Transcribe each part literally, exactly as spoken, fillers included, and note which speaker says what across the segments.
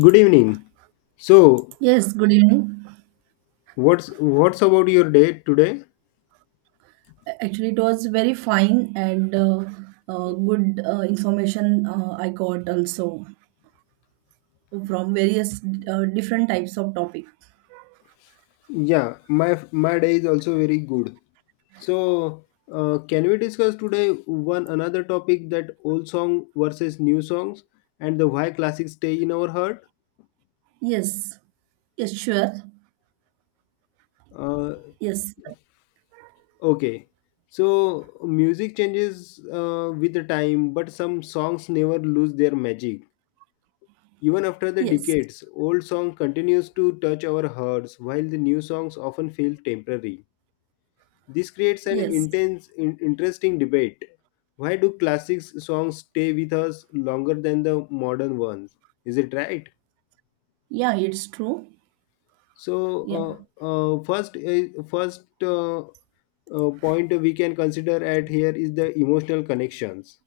Speaker 1: Good evening. So,
Speaker 2: Yes, good evening.
Speaker 1: what's what's about your day today?
Speaker 2: Actually, it was very fine and uh, uh, good uh, information uh, I got also from various uh, different types of topic.
Speaker 1: Yeah, my my day is also very good. So, uh, can we discuss today one another topic that old song versus new songs and the why classics stay in our heart?
Speaker 2: Yes, yes, sure.
Speaker 1: Uh,
Speaker 2: Yes,
Speaker 1: okay. So, music changes uh, with the time, but some songs never lose their magic. Even after the
Speaker 2: yes,
Speaker 1: decades, old song continues to touch our hearts, while the new songs often feel temporary. This creates an
Speaker 2: yes.
Speaker 1: intense, in- interesting debate. Why do classic songs stay with us longer than the modern ones? Is it right?
Speaker 2: Yeah, it's true. Yeah,
Speaker 1: So, uh, uh, first, uh, first uh, uh, point we can consider at here is the emotional connections.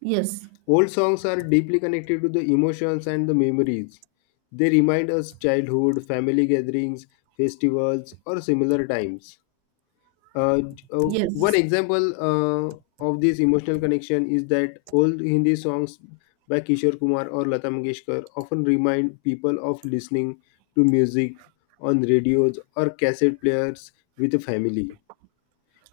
Speaker 2: yes,
Speaker 1: Old songs are deeply connected to the emotions and the memories. They remind us childhood, family gatherings, festivals, or similar times. Uh, uh, One
Speaker 2: yes,
Speaker 1: example uh, of this emotional connection is that old Hindi songs by Kishore Kumar or Lata Mangeshkar often remind people of listening to music on radios or cassette players with a family.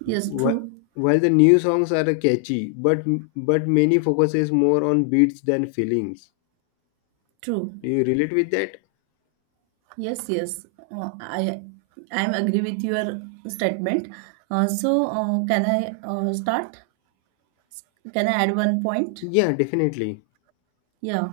Speaker 2: yes,
Speaker 1: Wh-
Speaker 2: true,
Speaker 1: While the new songs are catchy, but but many focuses more on beats than feelings.
Speaker 2: true.
Speaker 1: Do you relate with that?
Speaker 2: Yes, yes. Uh, I I am agree with your statement. Uh, so, uh, can I uh, start? Can I add one point?
Speaker 1: Yeah, definitely.
Speaker 2: Yeah.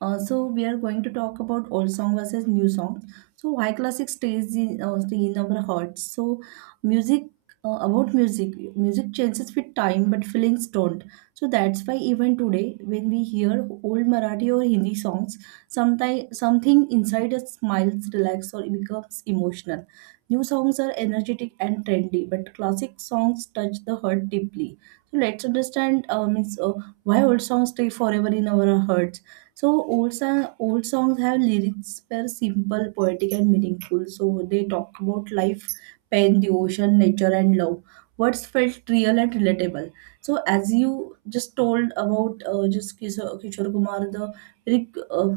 Speaker 2: Uh, so we are going to talk about old song versus new song. So why classic stays in uh, stay in our hearts. So music uh, about music, music changes with time, but feelings don't. So that's why even today, when we hear old Marathi or Hindi songs, sometimes something inside us smiles, relax, or becomes emotional. New songs are energetic and trendy, but classic songs touch the heart deeply. So let's understand. Uh, means, Um, why old songs stay forever in our hearts? So old song, old songs have lyrics were simple, poetic, and meaningful. So they talk about life, pain, the ocean, nature, and love. Words felt real and relatable. So as you just told about uh, just Kishore, Kishore Kumar, the very uh,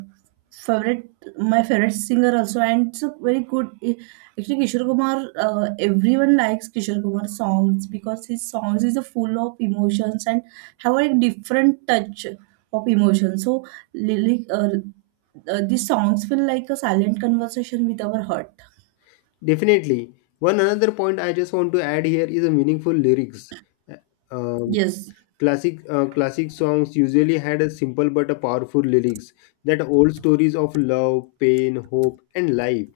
Speaker 2: favorite, my favorite singer also, and it's a very good. eh, Actually, Kishore Kumar, uh, everyone likes Kishore Kumar songs because his songs is full of emotions and have a different touch of emotion. So, lyric, uh, uh, these songs feel like a silent conversation with our heart.
Speaker 1: Definitely. One another point I just want to add here is a meaningful lyrics. Uh, Um,
Speaker 2: Yes,
Speaker 1: Classic uh, classic songs usually had a simple but a powerful lyrics that old stories of love, pain, hope, and life.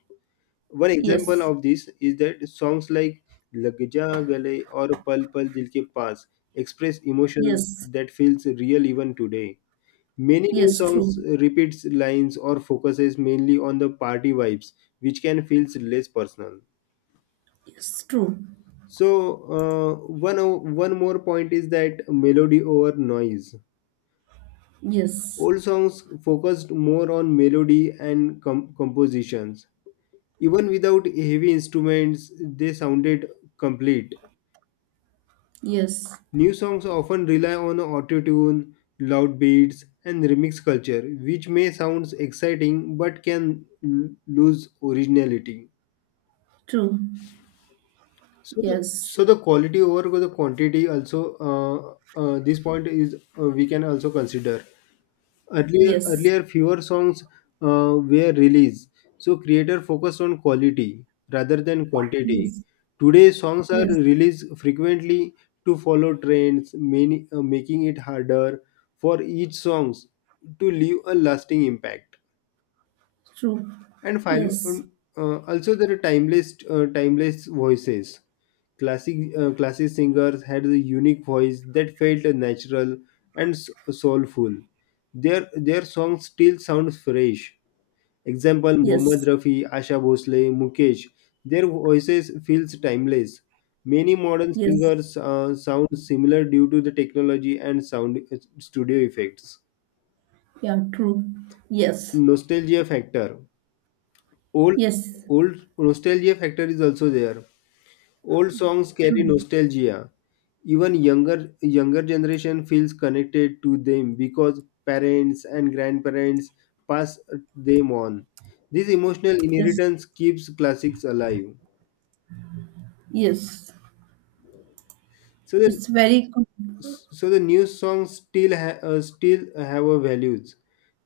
Speaker 1: One example
Speaker 2: yes,
Speaker 1: of this is that songs like "Lag Ja Gale" or "Pal Pal Dil Ke Paas" express emotions
Speaker 2: yes,
Speaker 1: that feels real even today. Many new
Speaker 2: yes,
Speaker 1: songs
Speaker 2: true,
Speaker 1: repeats lines or focuses mainly on the party vibes, which can feels less personal.
Speaker 2: yes, true,
Speaker 1: So uh, one o- one more point is that melody over noise.
Speaker 2: yes,
Speaker 1: Old songs focused more on melody and com- compositions. Even without heavy instruments, they sounded complete.
Speaker 2: yes,
Speaker 1: New songs often rely on auto-tune, loud beats, and remix culture, which may sound exciting but can l- lose originality.
Speaker 2: true,
Speaker 1: So the
Speaker 2: yes,
Speaker 1: so the quality over the quantity also uh, uh, this point is uh, we can also consider. Earlier,
Speaker 2: yes,
Speaker 1: earlier fewer songs uh, were released, so creator focused on quality rather than quantity.
Speaker 2: yes,
Speaker 1: Today, songs are
Speaker 2: yes,
Speaker 1: released frequently to follow trends, many, uh, making it harder for each songs to leave a lasting impact.
Speaker 2: true,
Speaker 1: And finally,
Speaker 2: yes,
Speaker 1: uh, also there are timeless, uh, timeless voices. Classic, uh, classic singers had the unique voice that felt natural and s- soulful. Their their songs still sound fresh. Example: Mohammad
Speaker 2: yes,
Speaker 1: Rafi, Asha Bhosle, Mukesh. Their voices feels timeless. Many modern
Speaker 2: yes,
Speaker 1: singers uh, sound similar due to the technology and sound uh, studio effects.
Speaker 2: yeah, true. Yes.
Speaker 1: Nostalgia factor. Old,
Speaker 2: Yes.
Speaker 1: old nostalgia factor is also there. Old songs carry
Speaker 2: True.
Speaker 1: nostalgia. Even younger younger generation feels connected to them because parents and grandparents pass them on. This emotional
Speaker 2: Yes.
Speaker 1: inheritance keeps classics alive.
Speaker 2: Yes.
Speaker 1: So the
Speaker 2: It's very good.
Speaker 1: so the new songs still ha- uh, still have a values,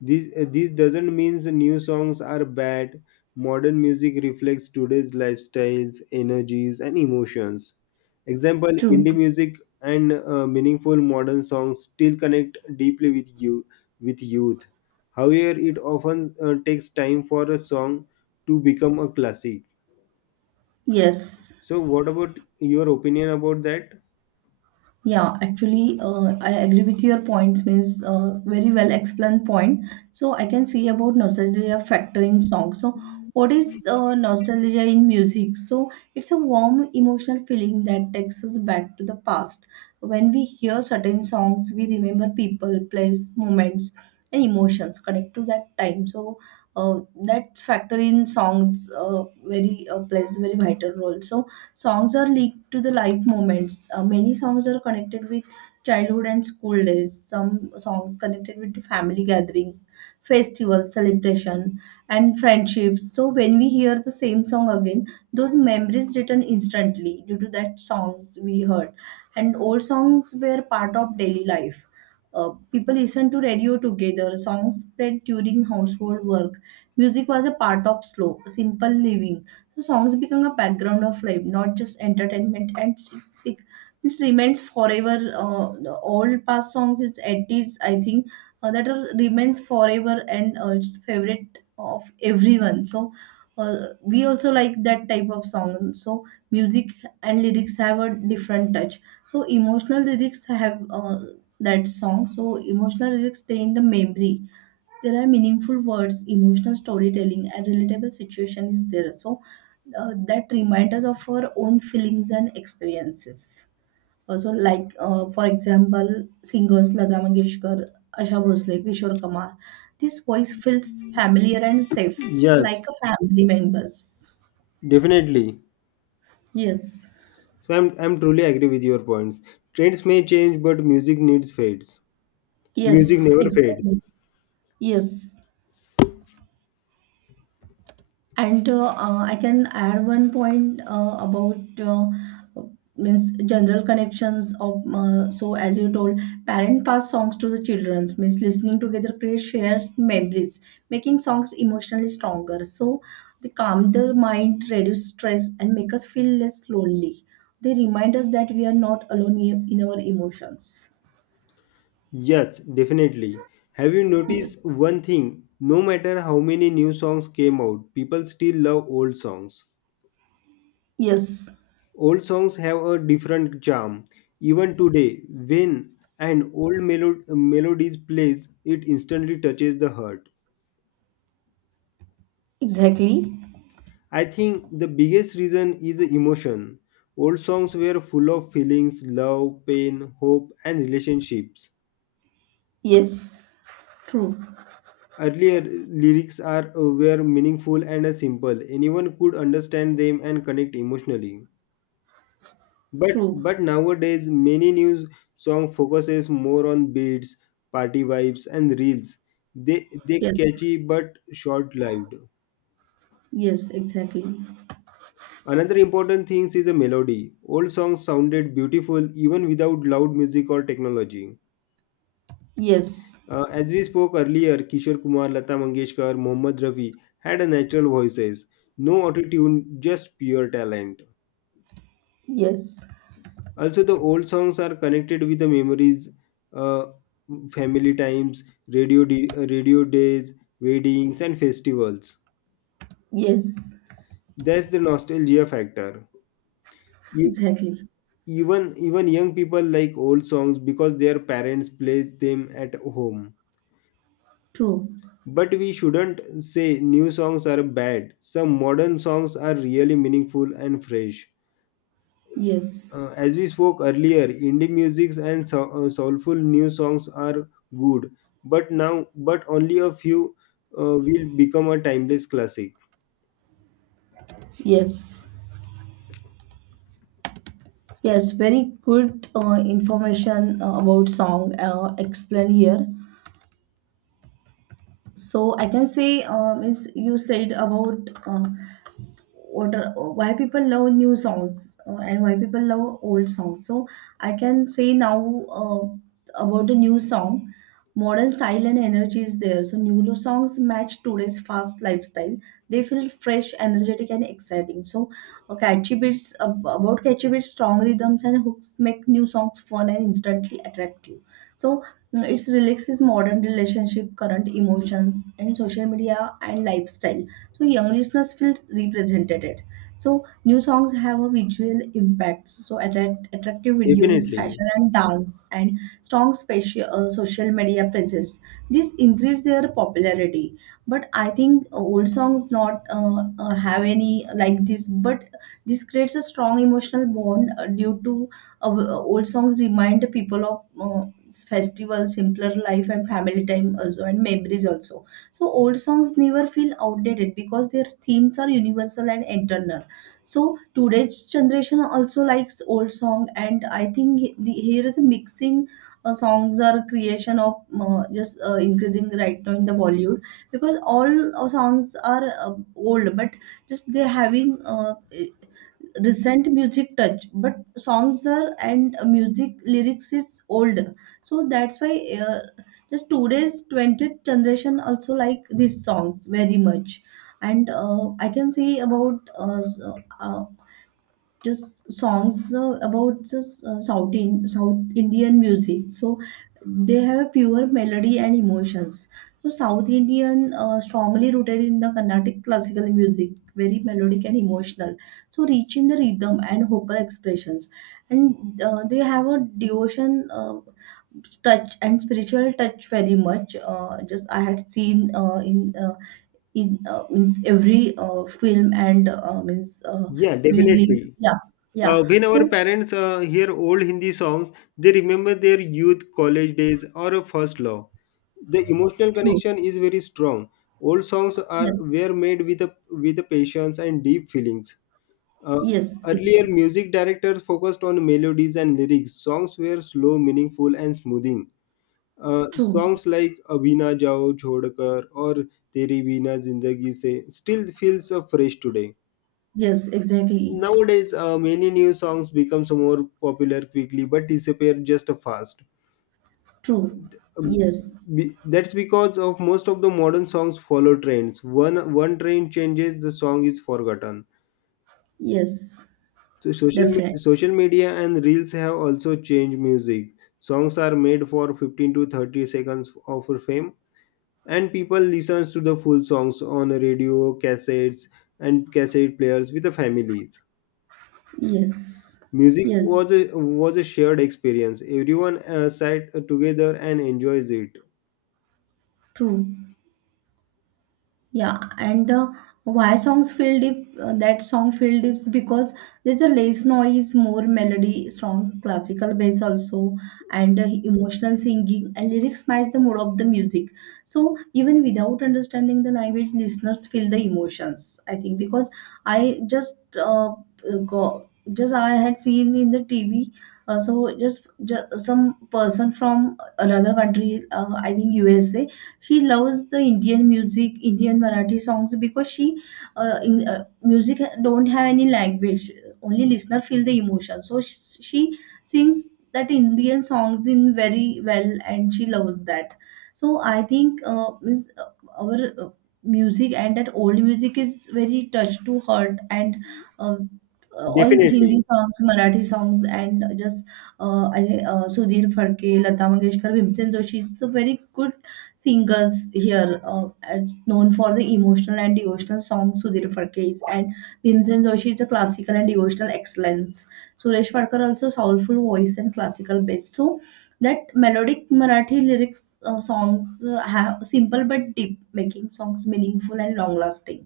Speaker 1: these uh, these doesn't means the new songs are bad. Modern music reflects today's lifestyles energies and emotions. Example:
Speaker 2: True.
Speaker 1: indie music and uh, meaningful modern songs still connect deeply with you, with youth. However, it often uh, takes time for a song to become a classic.
Speaker 2: Yes.
Speaker 1: So what about your opinion about that?
Speaker 2: Yeah, actually, uh, I agree with your points, means uh, very well explained point. So I can see about nostalgia factor in song. So what is uh, nostalgia in music? So it's a warm emotional feeling that takes us back to the past. When we hear certain songs, we remember people, place, moments, and emotions connect to that time. So uh, that factor in songs uh, very uh, plays very vital role. So songs are linked to the life moments. Uh, many songs are connected with childhood and school days. Some songs connected with family gatherings, festivals, celebration, and friendships. So when we hear the same song again, those memories return instantly due to that songs we heard. And old songs were part of daily life. Uh, people listened to radio together. Songs spread during household work. Music was a part of slow, simple living, so songs become a background of life, not just entertainment. And it's- it, it remains forever. Uh, the all past songs, it's eighties, I think, uh, that are, remains forever, and uh, it's favorite of everyone. So uh, we also like that type of song. So music and lyrics have a different touch. So emotional lyrics have uh, that song. So emotional lyrics stay in the memory. There are meaningful words, emotional storytelling, and relatable situation is there. So uh, that reminds us of our own feelings and experiences. Also, like, uh, for example, singers Lata Mangeshkar, Asha Bhosle, Kishore Kumar. This voice feels familiar and safe,
Speaker 1: Yes,
Speaker 2: like a family members.
Speaker 1: definitely.
Speaker 2: Yes,
Speaker 1: So I'm I'm truly agree with your points. Trends may change, but music needs fades. Music
Speaker 2: yes,
Speaker 1: never fades.
Speaker 2: exactly. Yes. And uh, uh, I can add one point uh, about, uh, means general connections of, uh, so as you told, parent pass songs to the children means listening together create shared memories, making songs emotionally stronger. So they calm the mind, reduce stress, and make us feel less lonely. They remind us that we are not alone i- in our emotions.
Speaker 1: Yes, definitely. Have you
Speaker 2: Yes.
Speaker 1: noticed one thing? No matter how many new songs came out, people still love old songs.
Speaker 2: Yes.
Speaker 1: Old songs have a different charm. Even today, when an old melo- melodies plays, it instantly touches the heart.
Speaker 2: Exactly.
Speaker 1: I think the biggest reason is the emotion. Old songs were full of feelings, love, pain, hope, and relationships.
Speaker 2: Yes. True.
Speaker 1: Earlier lyrics are uh, were meaningful and uh, simple. Anyone could understand them and connect emotionally. But
Speaker 2: True.
Speaker 1: but nowadays many new song focuses more on beats, party vibes, and reels. They they
Speaker 2: Yes.
Speaker 1: catchy but short-lived.
Speaker 2: Yes. Exactly.
Speaker 1: Another important thing is the melody. Old songs sounded beautiful even without loud music or technology.
Speaker 2: Yes,
Speaker 1: Uh, as we spoke earlier, Kishore Kumar, Lata Mangeshkar, Mohammad Rafi had a natural voices, no autotune, just pure talent.
Speaker 2: yes,
Speaker 1: Also, the old songs are connected with the memories, uh, family times, radio, di- uh, radio days, weddings, and festivals.
Speaker 2: yes,
Speaker 1: That's the nostalgia factor.
Speaker 2: exactly.
Speaker 1: Even even young people like old songs because their parents play them at home.
Speaker 2: True.
Speaker 1: But we shouldn't say new songs are bad. Some modern songs are really meaningful and fresh.
Speaker 2: Yes,
Speaker 1: Uh, as we spoke earlier, indie musics and so- uh, soulful new songs are good, but now, but only a few uh, will become a timeless classic.
Speaker 2: yes, yes. Very good uh, information uh, about song uh, explained here. So I can say, uh, is you said about, uh, what are, why people love new songs uh, and why people love old songs. So I can say now uh, about the new song, modern style and energy is there. So new lo- songs match today's fast lifestyle. They feel fresh, energetic, and exciting. So uh, catchy beats ab- about catchy beats, strong rhythms and hooks make new songs fun and instantly attractive. So mm, it's relaxes modern relationship, current emotions, and social media and lifestyle, so young listeners feel represented. So new songs have a visual impact, so attract, attractive videos,
Speaker 1: Definitely.
Speaker 2: fashion and dance, and strong speci- uh, social media presence. This increase their popularity, but I think old songs not uh, uh, have any like this, but this creates a strong emotional bond uh, due to, uh, old songs remind people of, uh, festival, simpler life, and family time also, and memories also. So old songs never feel outdated because their themes are universal and eternal. So today's generation also likes old song, and I think he- the, here is a mixing. Uh, songs are creation of, uh, just uh, increasing right now in the Bollywood because all uh, songs are uh, old, but just they having uh, recent music touch, but songs are and music lyrics is old. So that's why uh, just today's twentieth generation also like these songs very much. And uh, I can say about uh, s- uh, just songs uh, about just uh, South in, South Indian music. So they have a pure melody and emotions. So South Indian uh, strongly rooted in the Carnatic classical music, very melodic and emotional. So rich in the rhythm and vocal expressions, and uh, they have a devotion. Uh, touch and spiritual touch very much, uh, just I had seen uh, in, uh, in uh, means every uh, film and, uh, means, uh,
Speaker 1: Yeah,
Speaker 2: music.
Speaker 1: definitely.
Speaker 2: Yeah, yeah,
Speaker 1: Uh, when our
Speaker 2: so
Speaker 1: parents uh, hear old Hindi songs, they remember their youth, college days, or a first love. The emotional
Speaker 2: true,
Speaker 1: connection is very strong. Old songs are
Speaker 2: yes,
Speaker 1: were made with a, with a patience and deep feelings. Uh,
Speaker 2: yes, it's
Speaker 1: Earlier, music directors focused on melodies and lyrics. Songs were slow, meaningful, and smoothing. Uh,
Speaker 2: true,
Speaker 1: songs like "Abhina Jao Chhodkar" or "Teri Bina Zindagi Se" still feels uh, fresh today.
Speaker 2: yes, exactly,
Speaker 1: Nowadays, uh, many new songs becomes more popular quickly but disappear just fast.
Speaker 2: true,
Speaker 1: Um,
Speaker 2: yes,
Speaker 1: be- That's because of most of the modern songs follow trends. One one trend changes, the song is forgotten.
Speaker 2: yes,
Speaker 1: So social me-
Speaker 2: definitely,
Speaker 1: social media and reels have also changed music. Songs are made for fifteen to thirty seconds of fame, and people listen to the full songs on radio, cassettes, and cassette players with the families.
Speaker 2: yes,
Speaker 1: Music
Speaker 2: yes,
Speaker 1: was a was a shared experience. Everyone uh, sat together and enjoys it.
Speaker 2: true. Yeah, and uh, why songs feel deep? Uh, that song feel deep because there's a less noise, more melody, strong classical bass also, and uh, emotional singing and lyrics match the mood of the music. So even without understanding the language, listeners feel the emotions. I think because I just uh, go just I had seen in the T V. Uh, so just, just, some person from another country, uh, I think U S A, she loves the Indian music, Indian Marathi songs because she uh, in, uh, music don't have any language. Only listener feel the emotion. So she, she sings that Indian songs in very well, and she loves that. So I think uh, means uh, our uh, music and that old music is very touch to heart and. Uh, uh, all Hindi
Speaker 1: Definitely,
Speaker 2: songs, Marathi songs, and just uh, I, uh, Sudhir Phadke, Lata Mangeshkar, Bhimsen Joshi. It's a very good singers here, uh, as known for the emotional and devotional songs. Sudhir Phadke is, and Bhimsen Joshi is a classical and devotional excellence. Suresh Phadkar also soulful voice and classical bass. So that melodic Marathi lyrics uh, songs uh, have simple but deep, making songs meaningful and long lasting.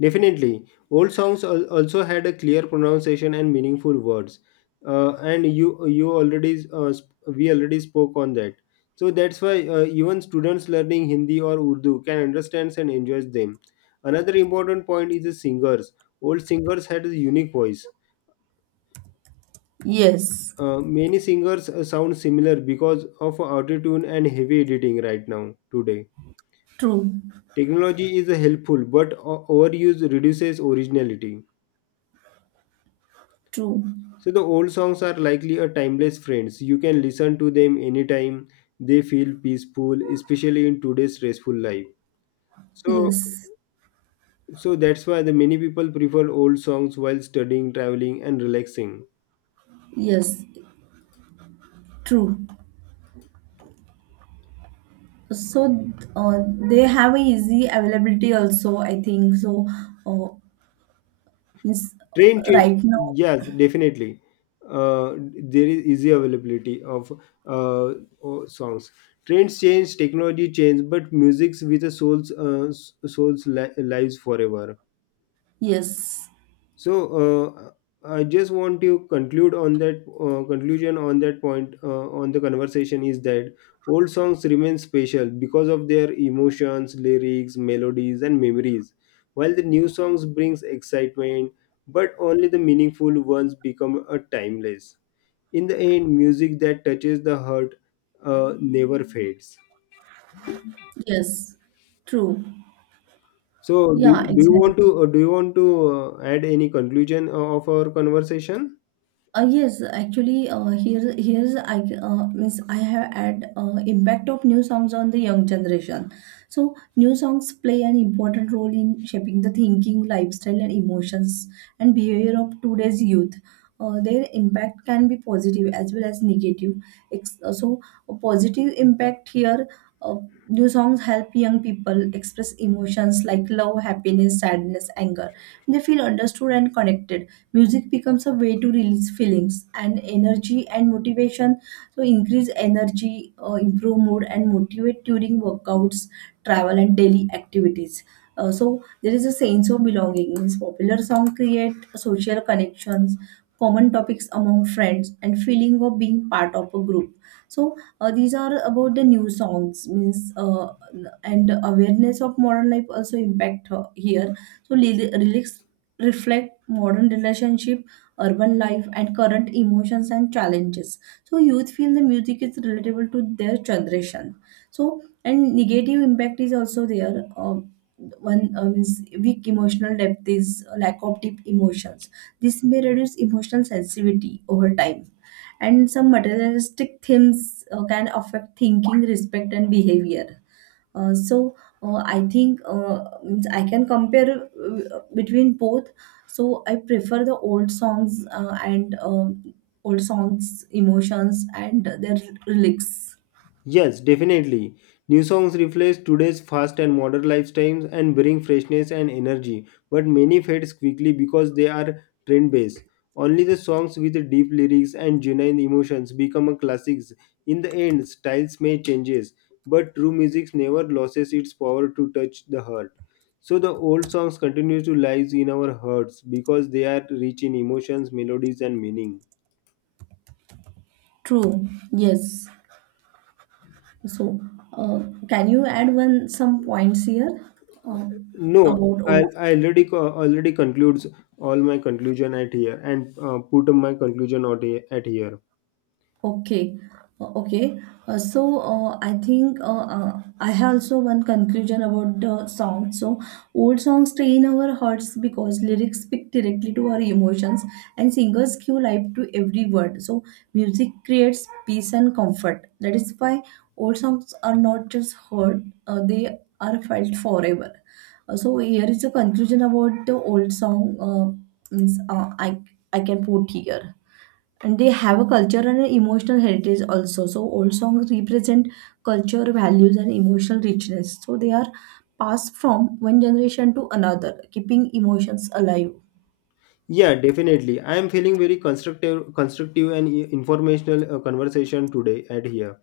Speaker 1: definitely. Old songs al- also had a clear pronunciation and meaningful words, uh, and you you already uh, sp- we already spoke on that. So that's why uh, even students learning Hindi or Urdu can understand and enjoy them. Another important point is the singers. Old singers had a unique voice.
Speaker 2: Yes,
Speaker 1: Uh, many singers uh, sound similar because of autotune and heavy editing right now today.
Speaker 2: true,
Speaker 1: Technology is uh, helpful, but o- overuse reduces originality.
Speaker 2: true.
Speaker 1: So the old songs are likely a timeless friends. You can listen to them anytime. They feel peaceful, especially in today's stressful life. So,
Speaker 2: Yes,
Speaker 1: so that's why the many people prefer old songs while studying, traveling, and relaxing.
Speaker 2: yes, true. So uh, they have a easy availability also. I think so. Uh, Yes,
Speaker 1: Train change,
Speaker 2: right now.
Speaker 1: yes, definitely. Uh, there is easy availability of uh, o- songs. Trends change, technology change, but music's with a soul's uh, s- soul's li- lives forever.
Speaker 2: Yes,
Speaker 1: So uh, I just want to conclude on that uh, conclusion on that point uh, on the conversation is that old songs remain special because of their emotions, lyrics, melodies, and memories, while the new songs brings excitement, but only the meaningful ones become a timeless. In the end, music that touches the heart uh, never fades.
Speaker 2: yes, true.
Speaker 1: So,
Speaker 2: Yeah,
Speaker 1: do, do you
Speaker 2: exactly.
Speaker 1: want to uh, do you want to uh, add any conclusion uh, of our conversation?
Speaker 2: Uh, yes, actually, uh, here here's I, uh, means I have had uh, impact of new songs on the young generation. So new songs play an important role in shaping the thinking, lifestyle, and emotions and behavior of today's youth. Uh, their impact can be positive as well as negative. Ex- uh, so a positive impact here. Uh, new songs help young people express emotions like love, happiness, sadness, anger. They feel understood and connected. Music becomes a way to release feelings and energy and motivation, so increase energy, uh, improve mood and motivate during workouts, travel, and daily activities. Uh, so there is a sense of belonging, means popular song create social connections, common topics among friends, and feeling of being part of a group. So uh, these are about the new songs, means, uh, and awareness of modern life also impact uh, here. So ly- lyrics reflect modern relationship, urban life, and current emotions and challenges. So youth feel the music is relatable to their generation. So and negative impact is also there. Um, one, uh, means weak emotional depth is, uh, lack of deep emotions. This may reduce emotional sensitivity over time, and some materialistic themes uh, can affect thinking, respect, and behavior. Uh, so, uh, I think uh, means I can compare uh, between both. So I prefer the old songs, uh, and um, old songs, emotions and their lyrics.
Speaker 1: Yes, definitely. New songs reflect today's fast and modern lifestyles and bring freshness and energy, but many fades quickly because they are trend based. Only the songs with deep lyrics and genuine emotions become a classics. In the end, styles may changes, but true music never loses its power to touch the heart. So the old songs continue to live in our hearts because they are rich in emotions, melodies, and meaning.
Speaker 2: True. Yes. So uh, can you add one some points here uh,
Speaker 1: No,
Speaker 2: about old.
Speaker 1: I I already co- already concludes all my conclusion at here and uh, put my conclusion out here, at here.
Speaker 2: Okay, uh, okay. Uh, so uh, I think uh, uh, I have also one conclusion about the song. So old songs stay in our hearts because lyrics speak directly to our emotions, and singers give life to every word. So music creates peace and comfort. That is why old songs are not just heard; uh, they are felt forever. Uh, so here is a conclusion about the old song. Uh, means, uh, I I can put here, and they have a culture and an emotional heritage also. So old songs represent culture values and emotional richness, so they are passed from one generation to another, keeping emotions alive.
Speaker 1: Yeah, definitely. I am feeling very constructive, constructive and i- informational uh, conversation today at here.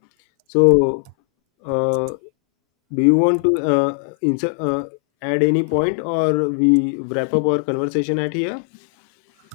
Speaker 1: So, uh, do you want to uh, insert, uh, add any point or we wrap up our conversation at here?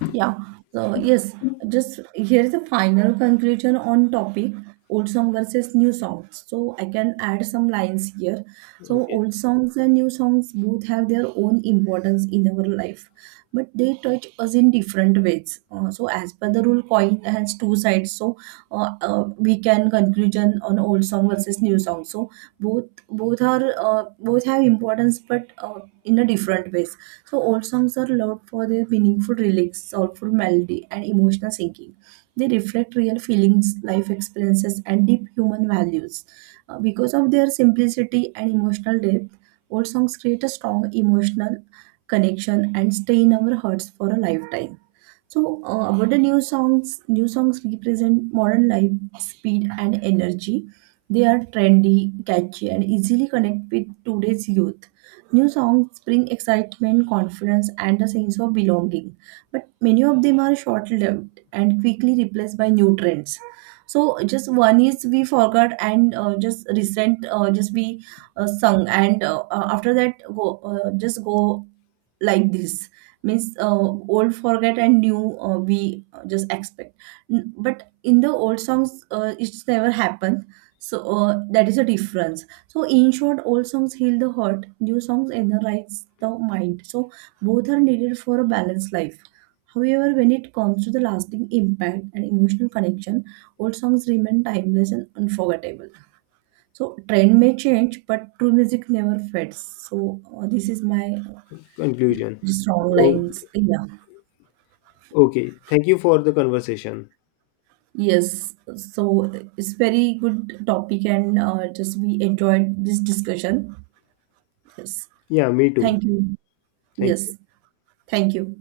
Speaker 2: Yeah. So yes, just here is the final conclusion on topic old song versus new songs. So I can add some lines here. So
Speaker 1: Okay,
Speaker 2: old songs and new songs both have their own importance in our life, but they touch us in different ways. Uh, so as per the rule, coin has two sides. So uh, uh, we can conclusion on old song versus new song. So both both are uh, both have importance, but uh, in a different ways. So old songs are loved for their meaningful lyrics, soulful melody, and emotional singing. They reflect real feelings, life experiences, and deep human values. Uh, because of their simplicity and emotional depth, old songs create a strong emotional connection and stay in our hearts for a lifetime. So, uh, about the new songs, new songs represent modern life, speed, and energy. They are trendy, catchy, and easily connect with today's youth. New songs bring excitement, confidence, and a sense of belonging. But many of them are short lived and quickly replaced by new trends. So, just one is we forgot, and uh, just recent, uh, just we uh, sung, and uh, uh, after that, go uh, just go like this, means, uh, old forget and new, uh, we, uh, just expect. N- but in the old songs uh, it's never happened. So uh, that is a difference. So in short, old songs heal the heart, new songs energize the mind, so both are needed for a balanced life. However, when it comes to the lasting impact and emotional connection, old songs remain timeless and unforgettable. So trend may change, but true music never fades. So uh, this is my, uh,
Speaker 1: conclusion.
Speaker 2: strong
Speaker 1: Okay,
Speaker 2: lines, yeah.
Speaker 1: okay. Thank you for the conversation.
Speaker 2: Yes, so it's very good topic, and uh, just we enjoyed this discussion. Yes,
Speaker 1: Yeah, me too.
Speaker 2: thank you.
Speaker 1: Thank you.
Speaker 2: Yes, thank you.